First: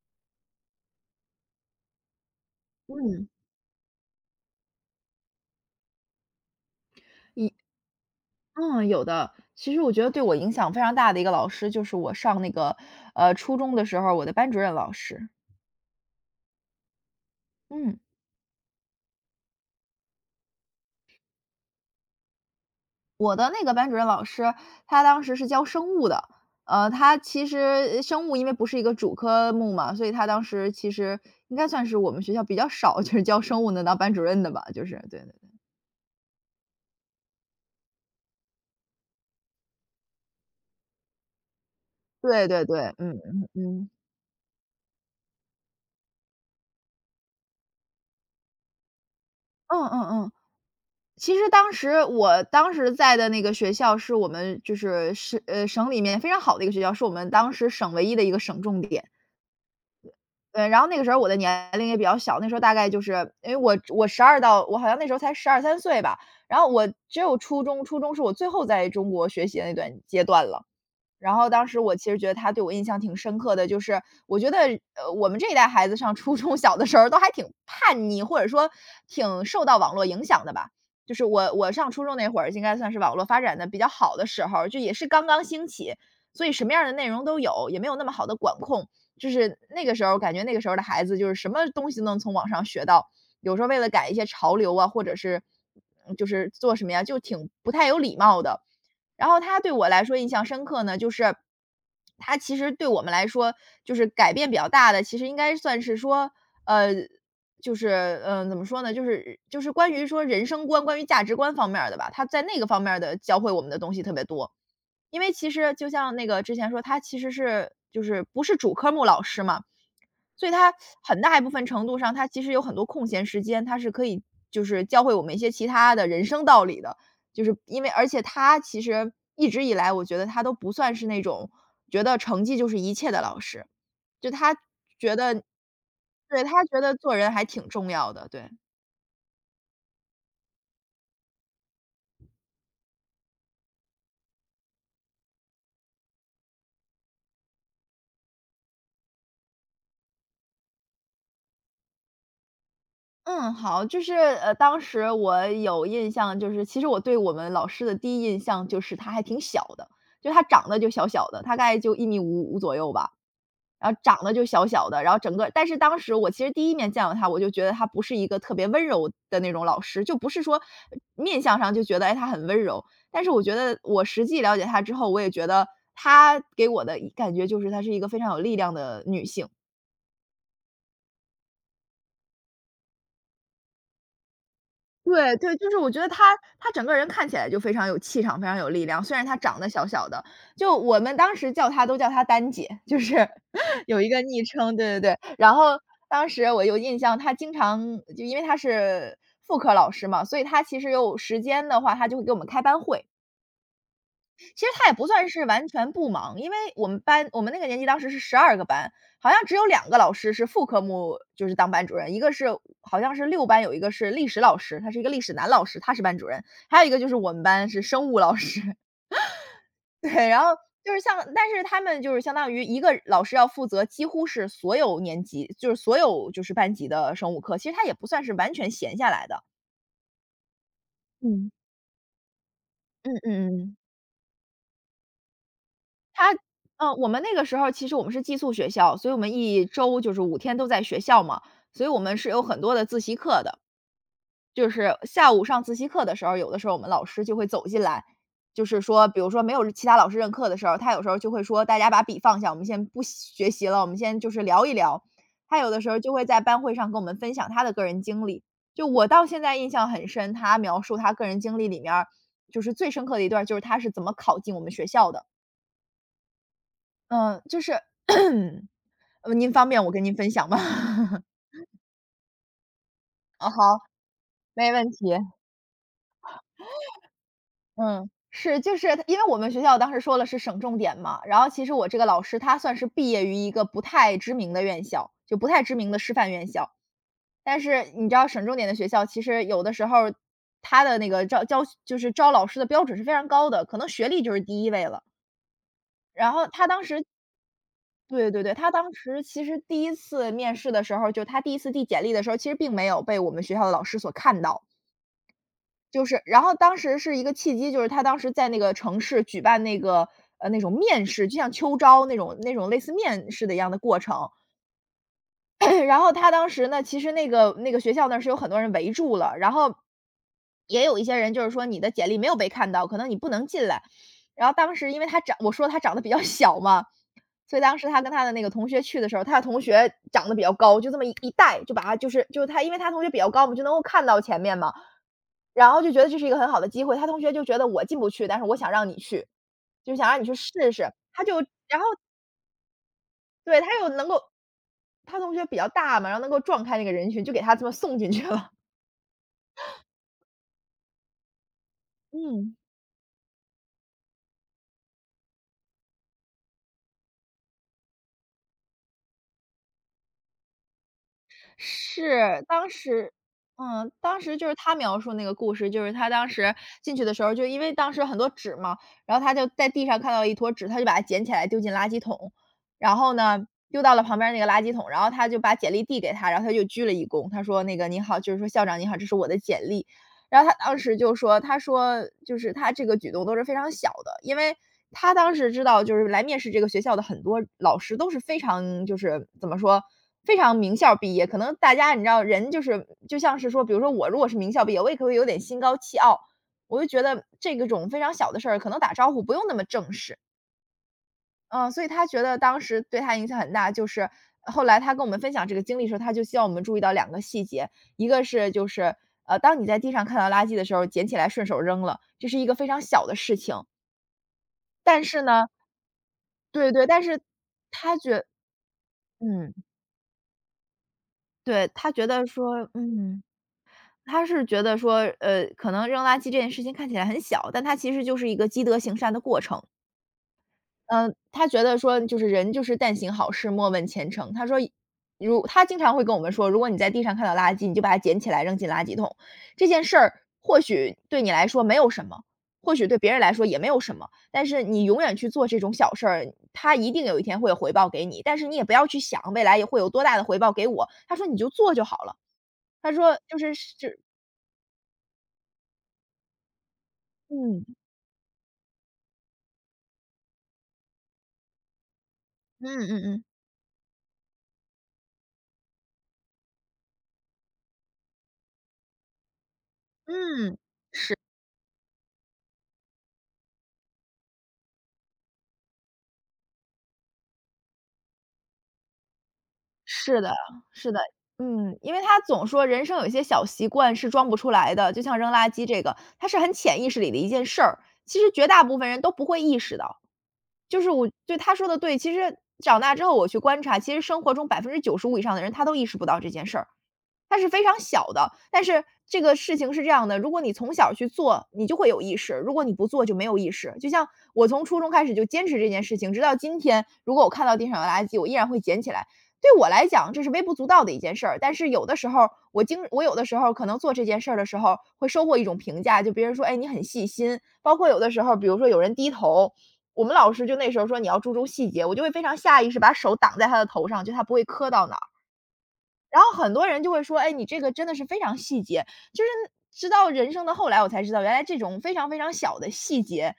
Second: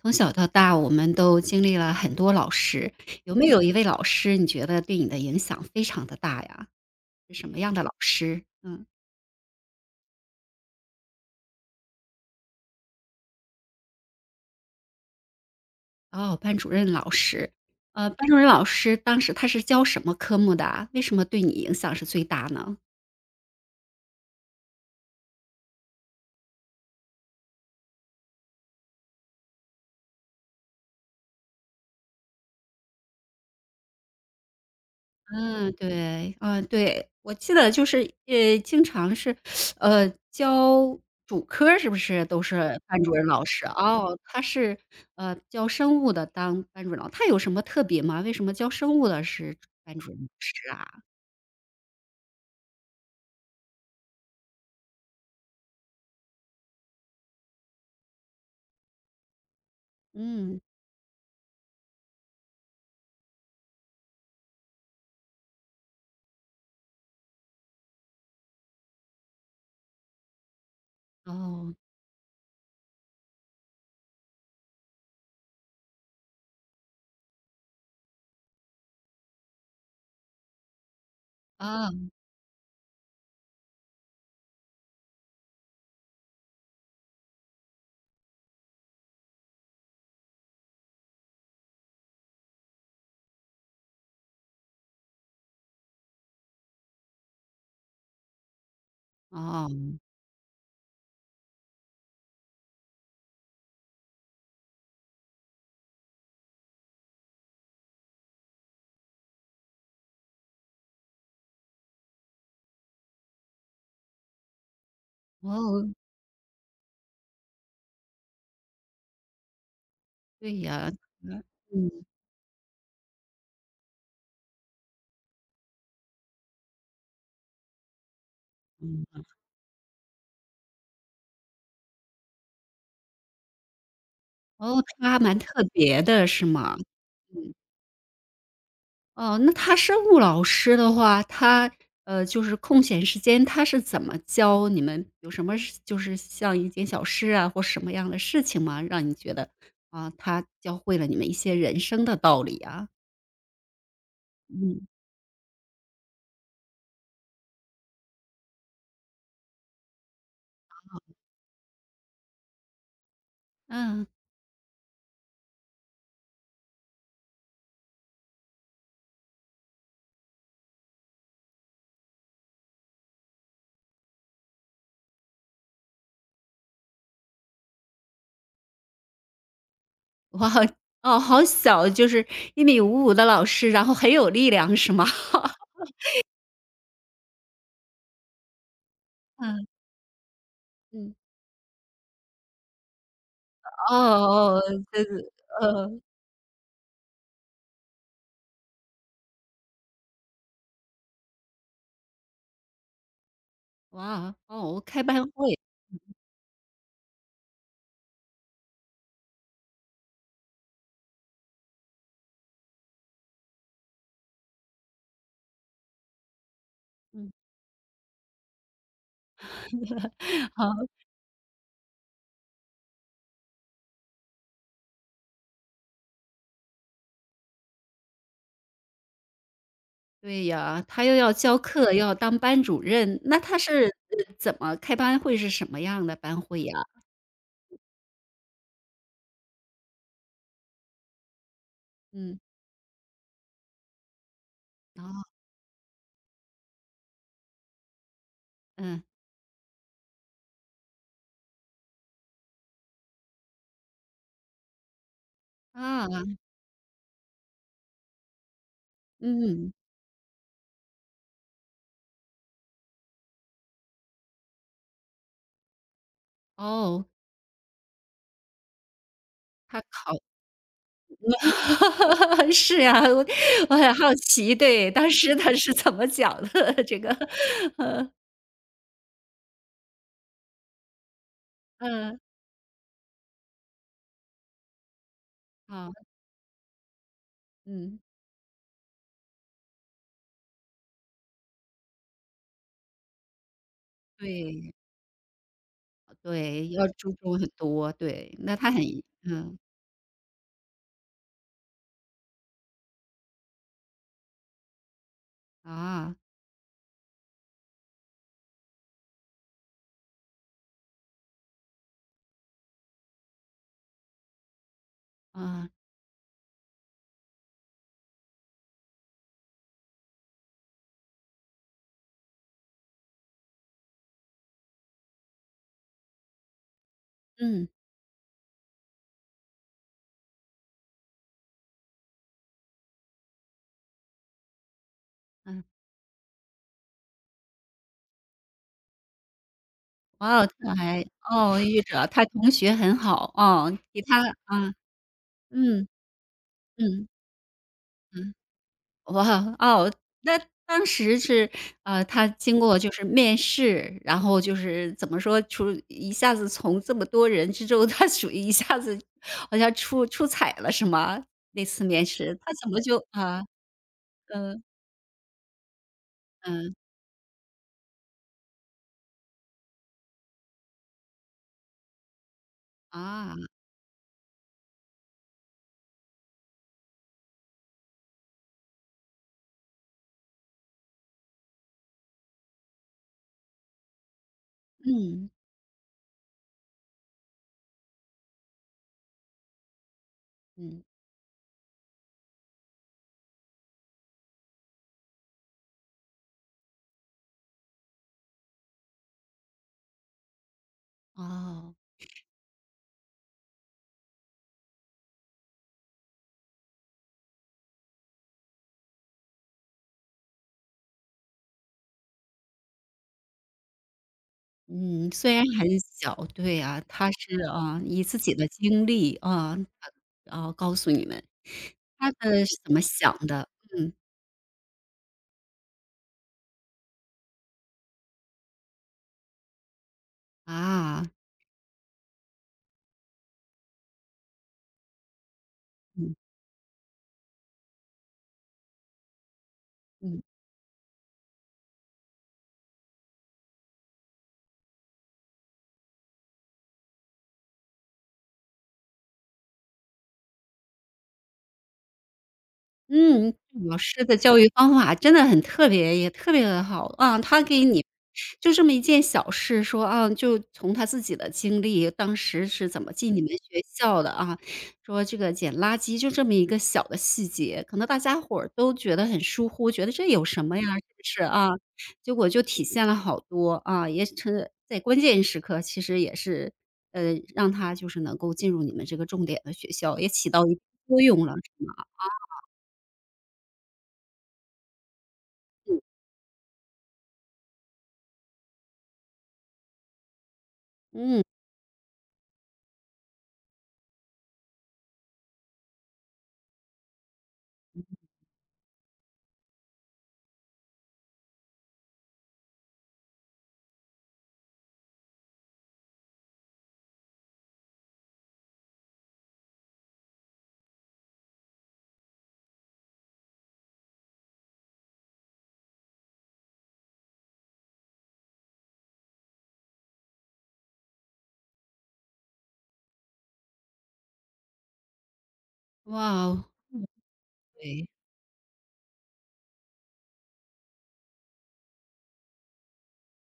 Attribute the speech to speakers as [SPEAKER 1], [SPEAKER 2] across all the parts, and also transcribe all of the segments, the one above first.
[SPEAKER 1] 从小到大，我们都经历了很多老师，
[SPEAKER 2] 嗯，
[SPEAKER 1] 有没有一位老师，你觉得对你的影响非常的大呀？是什
[SPEAKER 2] 一
[SPEAKER 1] 么样的老师？嗯，
[SPEAKER 2] 嗯，有的。其实我觉得对我影响非常大的一个老师，就是我上那个，初中的时候，我的班主任老师。
[SPEAKER 1] 哦，班主任老师。
[SPEAKER 2] 嗯，
[SPEAKER 1] 班主任老师当时他是教什么科目的啊？为什么对你影响是最大呢？
[SPEAKER 2] 我的那个班主任老师，他当时是教生物的。他其实生物因为不是一个主科目嘛，所以他当时其实应该算是我们学校比较少，就是教生物能当班主任的吧，就是，对
[SPEAKER 1] 嗯，对，嗯，对，我记得就是，经常是，教主科儿是不是都
[SPEAKER 2] 对对对
[SPEAKER 1] 是
[SPEAKER 2] 对，
[SPEAKER 1] 班
[SPEAKER 2] 嗯
[SPEAKER 1] 主任老
[SPEAKER 2] 嗯
[SPEAKER 1] 师？
[SPEAKER 2] 嗯，
[SPEAKER 1] 哦，他是，教生物的当班主任老他有什么特别吗？为什么教生物的是
[SPEAKER 2] 嗯
[SPEAKER 1] 班
[SPEAKER 2] 嗯
[SPEAKER 1] 主任老
[SPEAKER 2] 嗯。
[SPEAKER 1] 师啊？
[SPEAKER 2] 其实当时在的那个学校是我们是省里面非常好的一个学校，是我们当时省唯一的一个省重点。
[SPEAKER 1] 嗯，
[SPEAKER 2] 对，然后那个时候我的年龄也比较小，那时候大概就是因为我十二到我好像那时候才12、13岁吧，然后我只有初中是我最后在中国学习的那段阶段了。然后当
[SPEAKER 1] 哦，
[SPEAKER 2] 时我其实觉得他对我印象挺深刻的，就是我觉得，我们这一代孩子上初中 小的时候都还挺叛逆，或者说挺受到网络影响的吧。就是我上
[SPEAKER 1] 啊，
[SPEAKER 2] 初中那会儿，应该算是网络发展的比较好的时候就也是刚刚兴起，所以什么样的内容都有，也没有那么好的管控。就是那个时候，感觉那个时候的孩子就是什么东西都能从网上学到，有时候为了赶一些潮流啊，或者是就是做什么呀，就挺不太有礼貌的。然后他
[SPEAKER 1] 哦，
[SPEAKER 2] 对我来说印象深刻呢，就是他其实对我们来说，就是改变比较大的，其实应该算是说，呃，就是，怎么说呢，就是关于说人生观、关于价值观方面儿的吧，他在那个方面儿的教会我们的东西特别多。因为其实就
[SPEAKER 1] 哦，
[SPEAKER 2] 像那个之前说，他其实就是不是主科目老师嘛，所以
[SPEAKER 1] 对
[SPEAKER 2] 他
[SPEAKER 1] 呀，
[SPEAKER 2] 很大一部分程度
[SPEAKER 1] 嗯，
[SPEAKER 2] 上，他其实有很多空闲时间，他是可以就是教会我们一些其他的人生道理的。就是因为而且他其实
[SPEAKER 1] 嗯，
[SPEAKER 2] 一直以来，我觉得他都不算是那种觉得成绩就是一切的老师，就他
[SPEAKER 1] 哦，
[SPEAKER 2] 觉
[SPEAKER 1] 他
[SPEAKER 2] 得，
[SPEAKER 1] 蛮特别的
[SPEAKER 2] 对，
[SPEAKER 1] 是
[SPEAKER 2] 他
[SPEAKER 1] 吗？
[SPEAKER 2] 觉得做人还挺重要的，对。
[SPEAKER 1] 哦，那他生物老师的话，他，就是空闲时间，他是怎么教你们有什么事就是像一件小事啊，或什么样的事情吗？让你觉得，啊，他教会了你们一些人生的道理啊？
[SPEAKER 2] 嗯，好，就是当
[SPEAKER 1] 嗯。
[SPEAKER 2] 时我有印象，就是其实我对我们老师的第一印象就是他还挺小的，就他长得就小小的，大概就1米55左右吧。然后
[SPEAKER 1] 嗯，
[SPEAKER 2] 长得就小小的，然后整个但是当时我其实第一面见到他，我就觉得他不是一个特别温柔的那种老师，就不是说面相上就觉得，哎，他很温柔。但是我觉得我实际了解她之后，我也觉得她给我的感觉就是她是一个非常有力量的女性。
[SPEAKER 1] 我好哦，好小，就是1米55的老师，然后很有力量是吗？
[SPEAKER 2] 对 对，就是我觉得他整个人看起来就非常有气场，非常有力量，虽然他长
[SPEAKER 1] 嗯。
[SPEAKER 2] 得小小的，就我
[SPEAKER 1] 嗯，
[SPEAKER 2] 们当时叫他都叫他丹姐，就是
[SPEAKER 1] 哦
[SPEAKER 2] 有一个昵
[SPEAKER 1] 哦，
[SPEAKER 2] 称，对对
[SPEAKER 1] 这
[SPEAKER 2] 对。
[SPEAKER 1] 是
[SPEAKER 2] 然后
[SPEAKER 1] 呃，
[SPEAKER 2] 当时我有印象，他经常就因为他是副科老师嘛，所以他其实有时间的话，他就会给我们开班会，
[SPEAKER 1] 哇，
[SPEAKER 2] 其实
[SPEAKER 1] 哦，
[SPEAKER 2] 他也
[SPEAKER 1] 开
[SPEAKER 2] 不
[SPEAKER 1] 班
[SPEAKER 2] 算是
[SPEAKER 1] 会，
[SPEAKER 2] 完全不忙，因为我们班我们那个年级当时是12个班，好像只有2个老师是副科目就是当班主任，一个是好像是6班有一个是历史老师，他是一个历史男老师，他是班主任，还有一个就是我
[SPEAKER 1] 嗯，
[SPEAKER 2] 们班是生物老师。对，然 后
[SPEAKER 1] 好。
[SPEAKER 2] 就是像但是他们就是相当于一个老师要负责几乎是所有年级，就是所有班级的生物课，其实他也不算是完全闲下来的。
[SPEAKER 1] 对呀，他又要
[SPEAKER 2] 嗯。
[SPEAKER 1] 教课，又要当班主
[SPEAKER 2] 嗯
[SPEAKER 1] 任，那
[SPEAKER 2] 嗯
[SPEAKER 1] 他
[SPEAKER 2] 嗯。
[SPEAKER 1] 是，怎么开班会是什么样的
[SPEAKER 2] 他
[SPEAKER 1] 班会呀？
[SPEAKER 2] 我们那个时候其实我们是寄宿学校，所以我们一周就是5天都在学校嘛，所以我们是
[SPEAKER 1] 嗯，
[SPEAKER 2] 有很多的自习课的。就是
[SPEAKER 1] 哦，
[SPEAKER 2] 下午上自习课的时候，有的时候我们老师就会走进来，就是
[SPEAKER 1] 嗯，
[SPEAKER 2] 说，比如说没有其他老师任课的时候，他有时候就会说：“大家把笔放下，我们先不学习了，我们先就是聊一聊。”他有的时候就会
[SPEAKER 1] 啊，
[SPEAKER 2] 在班会上跟我们分享他的个人经历，就我到现在印
[SPEAKER 1] 嗯，
[SPEAKER 2] 象很深，他描述他个人经历里面儿，就是最深刻的一段儿就是他是怎么考进我们学校的。
[SPEAKER 1] 哦，
[SPEAKER 2] 嗯，就是 您方
[SPEAKER 1] 他
[SPEAKER 2] 便我跟您
[SPEAKER 1] 考
[SPEAKER 2] 分享吗？
[SPEAKER 1] 是呀，我
[SPEAKER 2] 哦，
[SPEAKER 1] 我
[SPEAKER 2] 好，
[SPEAKER 1] 很好奇，
[SPEAKER 2] 没问
[SPEAKER 1] 对，
[SPEAKER 2] 题。
[SPEAKER 1] 当时他是怎么讲的 这个，
[SPEAKER 2] 嗯。是，就是因为我们学校当时说了是省重点嘛，然后其实我这个
[SPEAKER 1] 嗯，
[SPEAKER 2] 老师他算是毕业于一个不太知名的院校，就不太知名
[SPEAKER 1] 啊
[SPEAKER 2] 的师范院校。但是
[SPEAKER 1] 嗯，
[SPEAKER 2] 你知道省重点的学校，其实有的时候他的那个招教就是招老师的标准是非常高的，可能学历就是第一
[SPEAKER 1] 对，
[SPEAKER 2] 位了。然后他
[SPEAKER 1] 对，
[SPEAKER 2] 当
[SPEAKER 1] 要
[SPEAKER 2] 时，
[SPEAKER 1] 注重很多，
[SPEAKER 2] 对
[SPEAKER 1] 对，
[SPEAKER 2] 对对，
[SPEAKER 1] 那
[SPEAKER 2] 他
[SPEAKER 1] 他很
[SPEAKER 2] 当时其
[SPEAKER 1] 嗯，
[SPEAKER 2] 实第一次面试的时候，就他第一次递简历的时候，其实并没有被我们学校的老师所看到。就
[SPEAKER 1] 啊，
[SPEAKER 2] 是，然后当时是一个契机，就是他当时在那个城市举办那个那种面试，就像秋招那种类似面试的一样的过程。
[SPEAKER 1] 啊，
[SPEAKER 2] 然后他当时呢，其实那个学校那儿是有很多人围住了，然后也有一些人就是说你的简历没有被看到，可能你不能进来。然后当时因为他长，我说他长得比较小嘛，所以
[SPEAKER 1] 嗯，
[SPEAKER 2] 当时他跟他的那个同学去的时候，他的同学长得比较高，就这么一带就把他就是他，因为他同学比较高嘛，我们就能够看到前面嘛，
[SPEAKER 1] 嗯。
[SPEAKER 2] 然后就觉得这是一个很好的机会。他同学就觉得我进不去，但是我想让你去，就想让你去
[SPEAKER 1] 哇哦，
[SPEAKER 2] 试
[SPEAKER 1] 他
[SPEAKER 2] 试。
[SPEAKER 1] 还
[SPEAKER 2] 他就，
[SPEAKER 1] 哦，抑郁者他同学很好，
[SPEAKER 2] 对，他
[SPEAKER 1] 哦，
[SPEAKER 2] 又
[SPEAKER 1] 给
[SPEAKER 2] 能够，
[SPEAKER 1] 他啊，
[SPEAKER 2] 他同学比较
[SPEAKER 1] 嗯，
[SPEAKER 2] 大嘛，然后能够撞开那个
[SPEAKER 1] 嗯，
[SPEAKER 2] 人群，就给他这么送进去
[SPEAKER 1] 嗯，
[SPEAKER 2] 了。
[SPEAKER 1] 哇，哦，那当时是，他
[SPEAKER 2] 嗯。
[SPEAKER 1] 经过就是面试，然后就是怎么说，出一下子从这么多人之中，他属于一下子好像出出彩了是吗？那次面试，
[SPEAKER 2] 是，
[SPEAKER 1] 他怎么就啊，
[SPEAKER 2] 当时就是
[SPEAKER 1] 嗯，
[SPEAKER 2] 他描述那个故事，就是他当时
[SPEAKER 1] 嗯，
[SPEAKER 2] 进去的时候，就因为当时有很多纸嘛，然后他就在地上看到了一坨纸，他就把它捡起来丢进垃圾桶，然后
[SPEAKER 1] 啊，
[SPEAKER 2] 呢，丢到了旁边那个垃圾桶，然后他就把简历递给他，然后他就鞠了一躬，他说那个：“您好，就是说校长您好，这是我的简历。”然后他当时就说，他说就是他这个举动都是非常小的，因为他
[SPEAKER 1] 嗯，
[SPEAKER 2] 当时知道就是来面试这个学校的很多老师都是非常就是怎么说，非常名
[SPEAKER 1] 嗯，
[SPEAKER 2] 校毕业，可能大家你知道人就是就像是说，比如说我如果是名校毕业，我也可以有点心高气傲，我就觉得这个种非常小的事儿，可能打招呼不用那么正式。嗯，
[SPEAKER 1] 哦。
[SPEAKER 2] 所以他觉得当时对他影响很大，就是后来他跟我们分享这个经历的时候，他就希望我们注意到2个细节，一个是就是，当你在地上看到垃圾的时候，捡起来顺手扔了，这是一个非常小的事情。但
[SPEAKER 1] 嗯，
[SPEAKER 2] 是
[SPEAKER 1] 虽然
[SPEAKER 2] 呢
[SPEAKER 1] 很小，对
[SPEAKER 2] 对
[SPEAKER 1] 啊，
[SPEAKER 2] 对，但
[SPEAKER 1] 他
[SPEAKER 2] 是
[SPEAKER 1] 是啊，
[SPEAKER 2] 他
[SPEAKER 1] 以自
[SPEAKER 2] 觉
[SPEAKER 1] 己的经历
[SPEAKER 2] 嗯，
[SPEAKER 1] 啊，啊，告诉你们
[SPEAKER 2] 对，他觉
[SPEAKER 1] 他
[SPEAKER 2] 得
[SPEAKER 1] 的是
[SPEAKER 2] 说
[SPEAKER 1] 怎么想的，嗯，
[SPEAKER 2] 他是觉得说，可能扔垃圾这件事情看起来很小，但它其实就是一个积德行善的过程。
[SPEAKER 1] 啊，
[SPEAKER 2] 他觉得说就是人就是“但行好事，莫问前程”。他说如他经常会跟
[SPEAKER 1] 嗯
[SPEAKER 2] 我们说，如果你在地上看到垃圾，你就把它捡起来扔进垃圾桶。这件事儿
[SPEAKER 1] 嗯。
[SPEAKER 2] 或许对你来说没有什么，或许对别人来说也没有什么，但是你永远去做这种小事儿，他一定有一天会有回报给你。但是你也不要去想未来也会有多大的回报给我，他说你就做就好了。他说
[SPEAKER 1] 嗯，
[SPEAKER 2] 就是
[SPEAKER 1] 老
[SPEAKER 2] 是
[SPEAKER 1] 师的教育方法真的很特别，也特别的好。啊，他
[SPEAKER 2] 嗯，
[SPEAKER 1] 给你就这么一件小事说，啊，就从他自己的经历，当时是
[SPEAKER 2] 嗯
[SPEAKER 1] 怎么
[SPEAKER 2] 嗯
[SPEAKER 1] 进你
[SPEAKER 2] 嗯，
[SPEAKER 1] 们学校的啊，说这个捡垃圾就这么一个小的细节，可能大家伙儿都觉得很疏忽，觉得这有什
[SPEAKER 2] 嗯，
[SPEAKER 1] 么呀，是不
[SPEAKER 2] 是。
[SPEAKER 1] 是啊？结果就体现了好多，啊，也是在关键时刻其实也是，让他就是能够进入你们这个重点的学校，也
[SPEAKER 2] 是
[SPEAKER 1] 起
[SPEAKER 2] 的，
[SPEAKER 1] 到一定
[SPEAKER 2] 是的，
[SPEAKER 1] 作用了，是
[SPEAKER 2] 嗯，
[SPEAKER 1] 吗？
[SPEAKER 2] 因为他总说人生有一些小习惯是装不出来的，就像扔垃圾这个，它是很潜意识里的一件事儿，其实绝大部分人都不会意识到。就是我
[SPEAKER 1] 嗯。
[SPEAKER 2] 对他说的对，其实长大之后我去观察，其实生活中95%以上的人他都意识不到这件事儿。它是非常小的，但是这个事情是这样的，如果你从小去做，你就会有意识，如果你不做就没有意识。就像我从初中开始就坚持这件事情，直到今天，如果我看到地上有垃圾，我依然会捡起来。对我来讲，这是微不足道的一件事儿，但是有的时候，我有的时候可能做这件事儿的时候，会收获一种评价，就别人说：“哎，你很细心。”包括有的时候，比如说有人低头，我们老师就那时候说你要注重细节，我就会非常下意识把手挡在他的头上，就他不会磕到哪儿。
[SPEAKER 1] 哇
[SPEAKER 2] 然后
[SPEAKER 1] 哦，
[SPEAKER 2] 很多人就会说：“哎，你这个真
[SPEAKER 1] 对，
[SPEAKER 2] 的是非常细节。”就是直到人生的后来，我才知道原来这种非常非常小的细节，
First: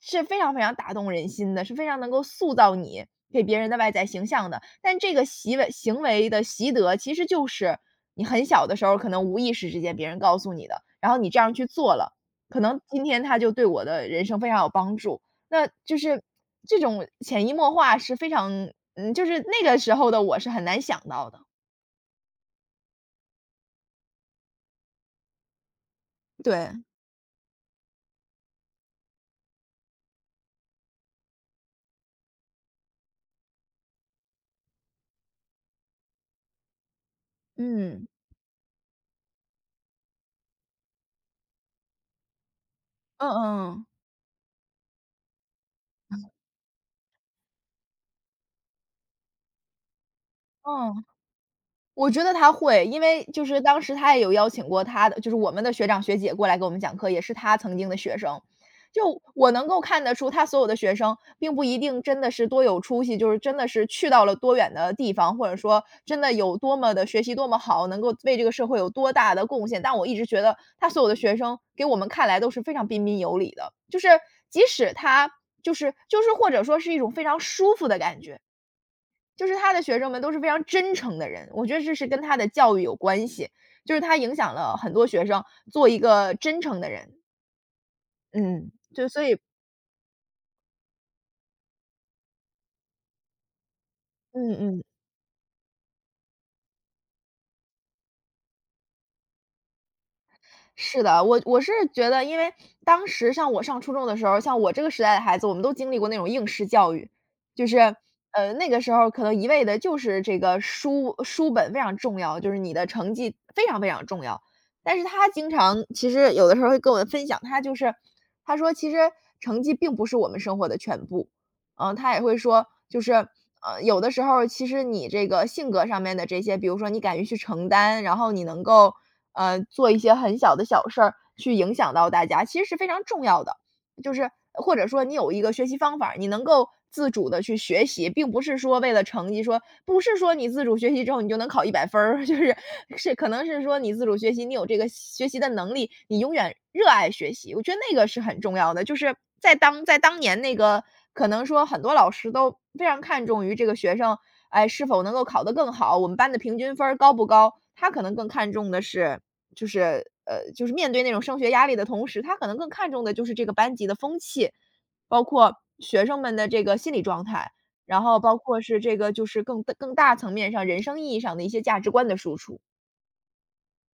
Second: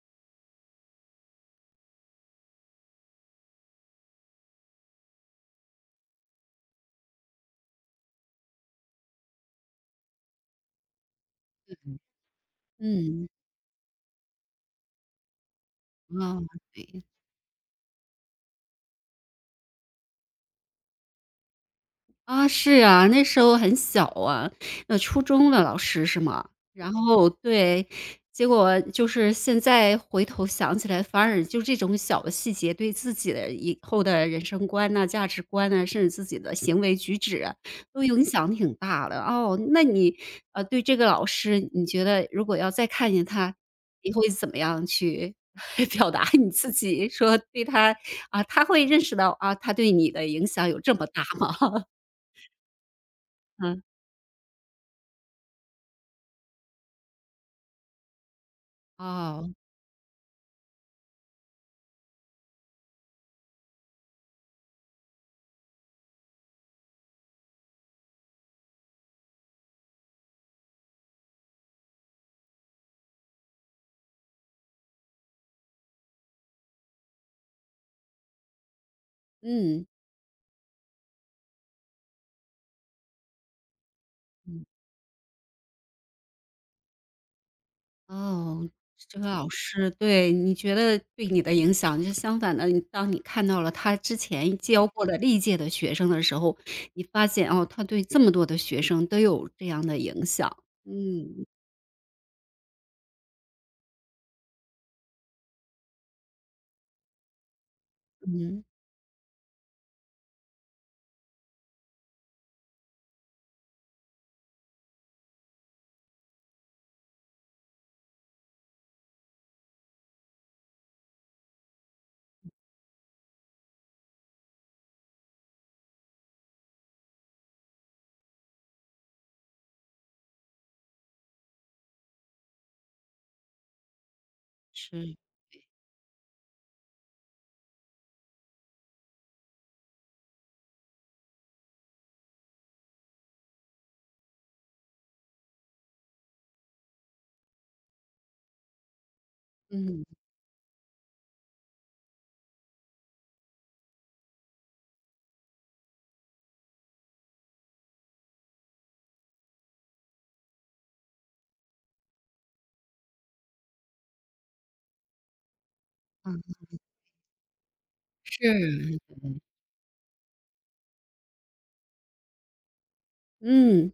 [SPEAKER 2] 是非常非常打动人心的，是非常能够塑造你给别人的外在形象的。但这个习为行为的习得，其实就是你很小的时候，可能无意识之间别人告诉你的，然后你这样去做了，可能今天
[SPEAKER 1] 嗯，
[SPEAKER 2] 他就对我的人生非常有帮助。那就是
[SPEAKER 1] 哇哦，
[SPEAKER 2] 这种潜移默化是非常就是那个时候的我是很难想到的。
[SPEAKER 1] 啊，是啊，那时候很小啊，初中的老师是吗？
[SPEAKER 2] 对。
[SPEAKER 1] 然后对，结果就是现在回头想起来，反而就这种小的细节，对自己的以后的人生观呐、价值观呐、甚至自己的行为举止啊都
[SPEAKER 2] 嗯，
[SPEAKER 1] 影响挺大的。哦，那你对这个老师，你觉得如果要再看见
[SPEAKER 2] 嗯
[SPEAKER 1] 他，
[SPEAKER 2] 嗯
[SPEAKER 1] 你会怎么样去 表达你自己？说对他啊，他会认识到啊，他对你的影响有
[SPEAKER 2] 嗯，
[SPEAKER 1] 这
[SPEAKER 2] 嗯
[SPEAKER 1] 么大吗？
[SPEAKER 2] 我觉得他会，因为就是当
[SPEAKER 1] 嗯。
[SPEAKER 2] 时他也有邀请过他的就是我们的学长学姐过来给我们讲课，也是他曾经的学生。就
[SPEAKER 1] 哦，
[SPEAKER 2] 我能够看得出，他所有的学生并不一定真的是多有出息，就是真的是去到了多远的地方，或者说真的有多么的学习多么好，能够为这个社会有多大的贡献。但我一直觉得他所有的学生给我们看来都是非常彬彬有礼的，就是即使他就是或者说是一种非常舒服的感觉。就是他的
[SPEAKER 1] 嗯，
[SPEAKER 2] 学生们都是非常真诚的人，我觉得这是跟他的教育有关系，就是他影响
[SPEAKER 1] 嗯。
[SPEAKER 2] 了很多学生做一个真诚的人。
[SPEAKER 1] 哦，
[SPEAKER 2] 嗯，就
[SPEAKER 1] 这
[SPEAKER 2] 所
[SPEAKER 1] 个
[SPEAKER 2] 以
[SPEAKER 1] 老师对，你觉得对你的影响就相反的，你当你看到了他之
[SPEAKER 2] 嗯
[SPEAKER 1] 前
[SPEAKER 2] 嗯。
[SPEAKER 1] 教过的历届的学生的时候，你发现，哦，他对这么多的学生都有这样的影响。
[SPEAKER 2] 是的，我
[SPEAKER 1] 嗯，
[SPEAKER 2] 我是觉得，因为当时像我上初中的时候，像我这个时代的孩子，我们都经历过那种应试教育，就是，
[SPEAKER 1] 嗯，
[SPEAKER 2] 那个时候可能一味的就是这个书本非常重要，就是你的成绩非常非常重要。但是他经常其实有的时候会跟我们分享，他就是他说其实成绩并不是我们生活的全部，嗯、他也会说就是。有的时候其实你这个性格上面的这些，比如说你敢于去承担，然后你能够做一些很小的小事儿去影响到大家，其实是非常重要的。就是或者说你
[SPEAKER 1] 是。
[SPEAKER 2] 有一个学习方法儿，你能够自主的去学习，并不是说为了成绩说不是说你自主学习之后你就能考100分儿，就是是可能是说你自主学习，你有这个学习的能力，你永远热爱学习，我觉得那个是很重要的。就是在
[SPEAKER 1] 嗯，
[SPEAKER 2] 当年那个可能说很多老师都非常看重于这个学生，哎，是否能够考得更好，我们班的平均分儿高不高，他可能更看重的是就是就是面对那种升学压力的同时，他可能更看重的就是这个班级的风气，包括学生
[SPEAKER 1] 啊，
[SPEAKER 2] 们的这个心理状态，然后包括是这
[SPEAKER 1] 是，
[SPEAKER 2] 个就是更大层面上人生意义上的一些价值观的输出。
[SPEAKER 1] 嗯。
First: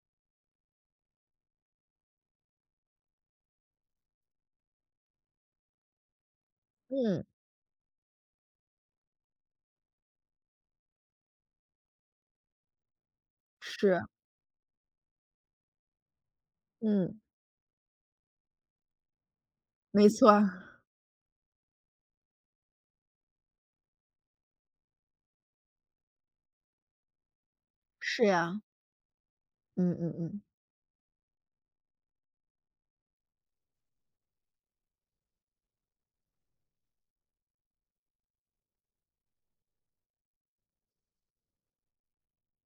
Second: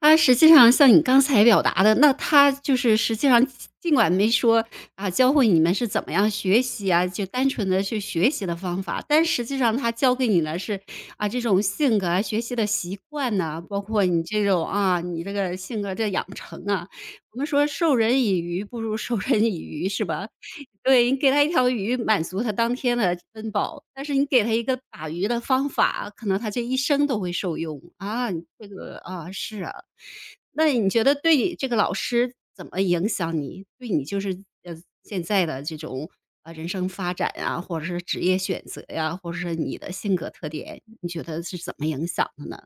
[SPEAKER 1] 啊，实际上像你刚才表达的，那他就是实际上尽管没说啊，教会你们是怎么样学习啊，
[SPEAKER 2] 嗯，
[SPEAKER 1] 就单纯的去学习的方法，但实际上他教给你的是，啊，这种性格啊、学习的习惯呐，包
[SPEAKER 2] 是，
[SPEAKER 1] 括你这种啊，你这个性格这养成啊。
[SPEAKER 2] 嗯。
[SPEAKER 1] 我们说授人以鱼不如授人以渔，是
[SPEAKER 2] 没
[SPEAKER 1] 吧？
[SPEAKER 2] 错儿，
[SPEAKER 1] 对，你给他一条鱼，满足他当天的温饱，但是你给他一个打鱼的方法，可能他这一生都会受用。
[SPEAKER 2] 是
[SPEAKER 1] 啊，
[SPEAKER 2] 呀。
[SPEAKER 1] 这个啊，是啊。
[SPEAKER 2] 嗯嗯嗯，
[SPEAKER 1] 那你觉得对这个老师怎么影响你？对你就是呃现在的这种人生发展呀，或者是职业选择呀、或者是你的性格特点，你觉得是怎么影响的呢？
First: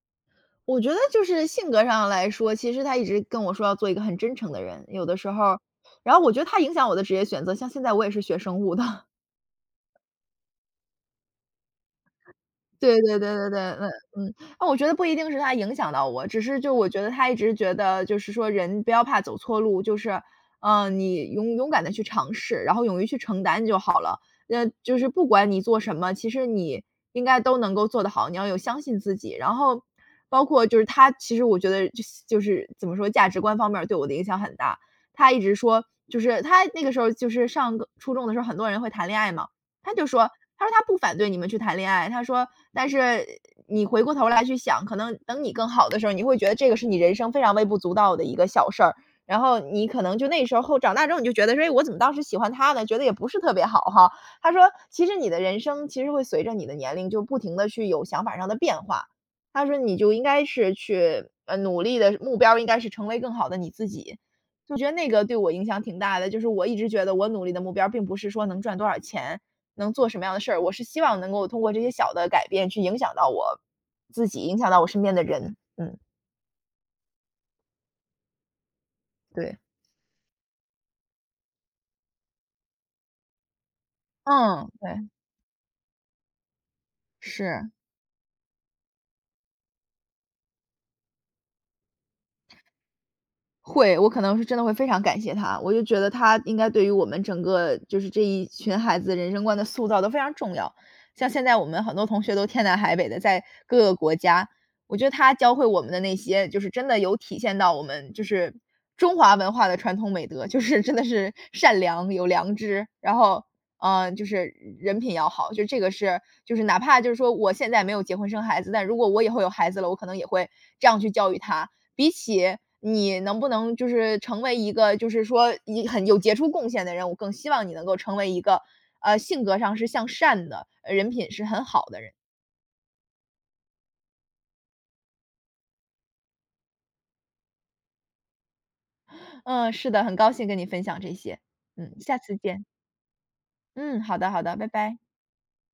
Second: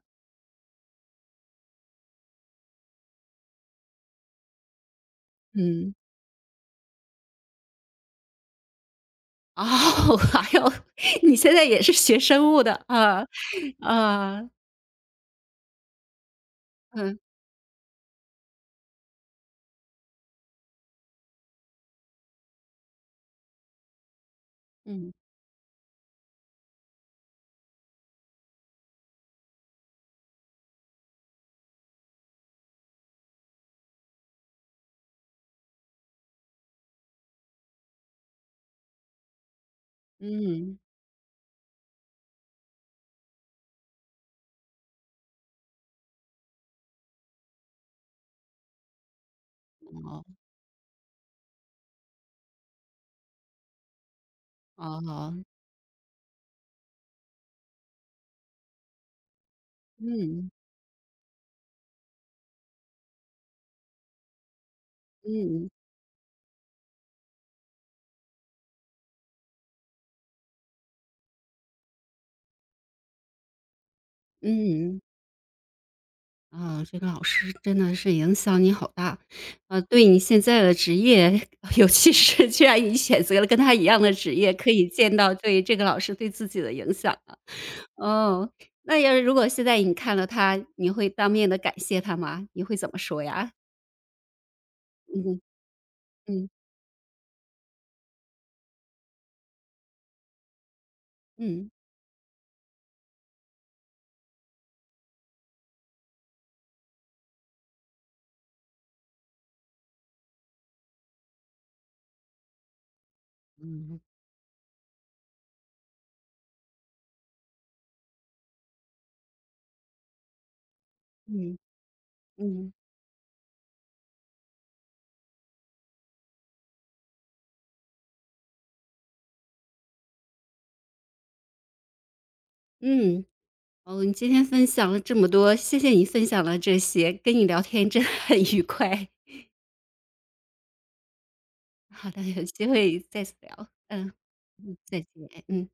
[SPEAKER 2] 我觉得就是性格上来说，其实他一直跟我说要做一个很真诚的人，有的时候
[SPEAKER 1] 嗯，
[SPEAKER 2] 然后我觉得他影响我的职业选择，像现在我也是学生物的。
[SPEAKER 1] 哦，还有你现在也是学生物的
[SPEAKER 2] 对对对
[SPEAKER 1] 啊
[SPEAKER 2] 对对，嗯嗯，
[SPEAKER 1] 啊，
[SPEAKER 2] 那我觉得不一定是他影响到我，只是就我觉得
[SPEAKER 1] 嗯
[SPEAKER 2] 他一直觉得就是说人不要怕走错路，就是，嗯，你勇敢的去尝试，然后勇于去承担就好了。那就是
[SPEAKER 1] 嗯
[SPEAKER 2] 不管你做什么，其实你应该都能够做得好，你要有相信自己。然后包括就是他其实我觉得就是怎么说，价值观方面儿对我的影响很大。他一直说就是他那个时候就是上个初中的时候，很多人会谈恋爱嘛。他就说，他说
[SPEAKER 1] 嗯，
[SPEAKER 2] 他不反对你们去谈恋爱，他说，但是你回过头来去想，可能等你更好的时候，你会觉得这个是你人生非常微不足道的一个小事儿，然后你可能
[SPEAKER 1] 哦
[SPEAKER 2] 就那时候后长大之后，你就觉得说，哎，我怎么当时喜欢他呢？觉得也不是特别好哈。他说，其实你
[SPEAKER 1] 哦，
[SPEAKER 2] 的人生其实会随着你的年龄就不停的去有想法上的变化，他说你就应该
[SPEAKER 1] 嗯
[SPEAKER 2] 是去努力的目标应该是成为更好的你自己。就觉得那个对我影
[SPEAKER 1] 嗯
[SPEAKER 2] 响挺大的，就是我一直觉得我努力的目标并不是说能赚多少钱，能做什么样的事儿，我是希望能够通过这些小的改变去影响到我自己，影响到我
[SPEAKER 1] 嗯。
[SPEAKER 2] 身边的人。嗯，
[SPEAKER 1] 啊，这个老师真的是影响你好大，
[SPEAKER 2] 对。
[SPEAKER 1] 对你现在的职业，尤其是既然你选择了跟他一样的职业，
[SPEAKER 2] 嗯，
[SPEAKER 1] 可以
[SPEAKER 2] 对，
[SPEAKER 1] 见到对这个老师对自己的影响啊。
[SPEAKER 2] 是，
[SPEAKER 1] 哦，那要是如果现在你看了他，你会当面的感谢他吗？你会怎么说呀？
[SPEAKER 2] 会，我可能是真的会非常感
[SPEAKER 1] 嗯
[SPEAKER 2] 谢
[SPEAKER 1] 嗯
[SPEAKER 2] 他，我就觉得他
[SPEAKER 1] 嗯。
[SPEAKER 2] 应该对于我们整个就是这一群孩子人生观的塑造都非常重要。像现在我们很多同学都天南海北的在各个国家，我觉得他教会我们的那些，就是真的有体现到我们就是中华文化的传统美德，就是真的是善良、有良知，然后
[SPEAKER 1] 嗯。
[SPEAKER 2] 嗯，就是人品要好，就这个是就是哪怕就是说我现在没有结婚生孩子，但如果我以后有孩子了，我可能也会这样去教育
[SPEAKER 1] 嗯
[SPEAKER 2] 他。比起
[SPEAKER 1] 嗯
[SPEAKER 2] 你能不能就是成为一个就是说一很有杰出贡献的人，我更希望你能够成为一个，性格上是向善的，人品是很好的人。
[SPEAKER 1] 嗯，哦，你今天分享了这么多，谢谢你分享了这些，跟你聊天真的很愉快。
[SPEAKER 2] 嗯，是的，很高兴跟你分享这些。嗯，
[SPEAKER 1] 好
[SPEAKER 2] 下
[SPEAKER 1] 的，
[SPEAKER 2] 次
[SPEAKER 1] 有
[SPEAKER 2] 见。
[SPEAKER 1] 机会再次聊，
[SPEAKER 2] 嗯，
[SPEAKER 1] 嗯。
[SPEAKER 2] 好的好的，拜
[SPEAKER 1] 嗯，
[SPEAKER 2] 拜。
[SPEAKER 1] 再见，哎嗯。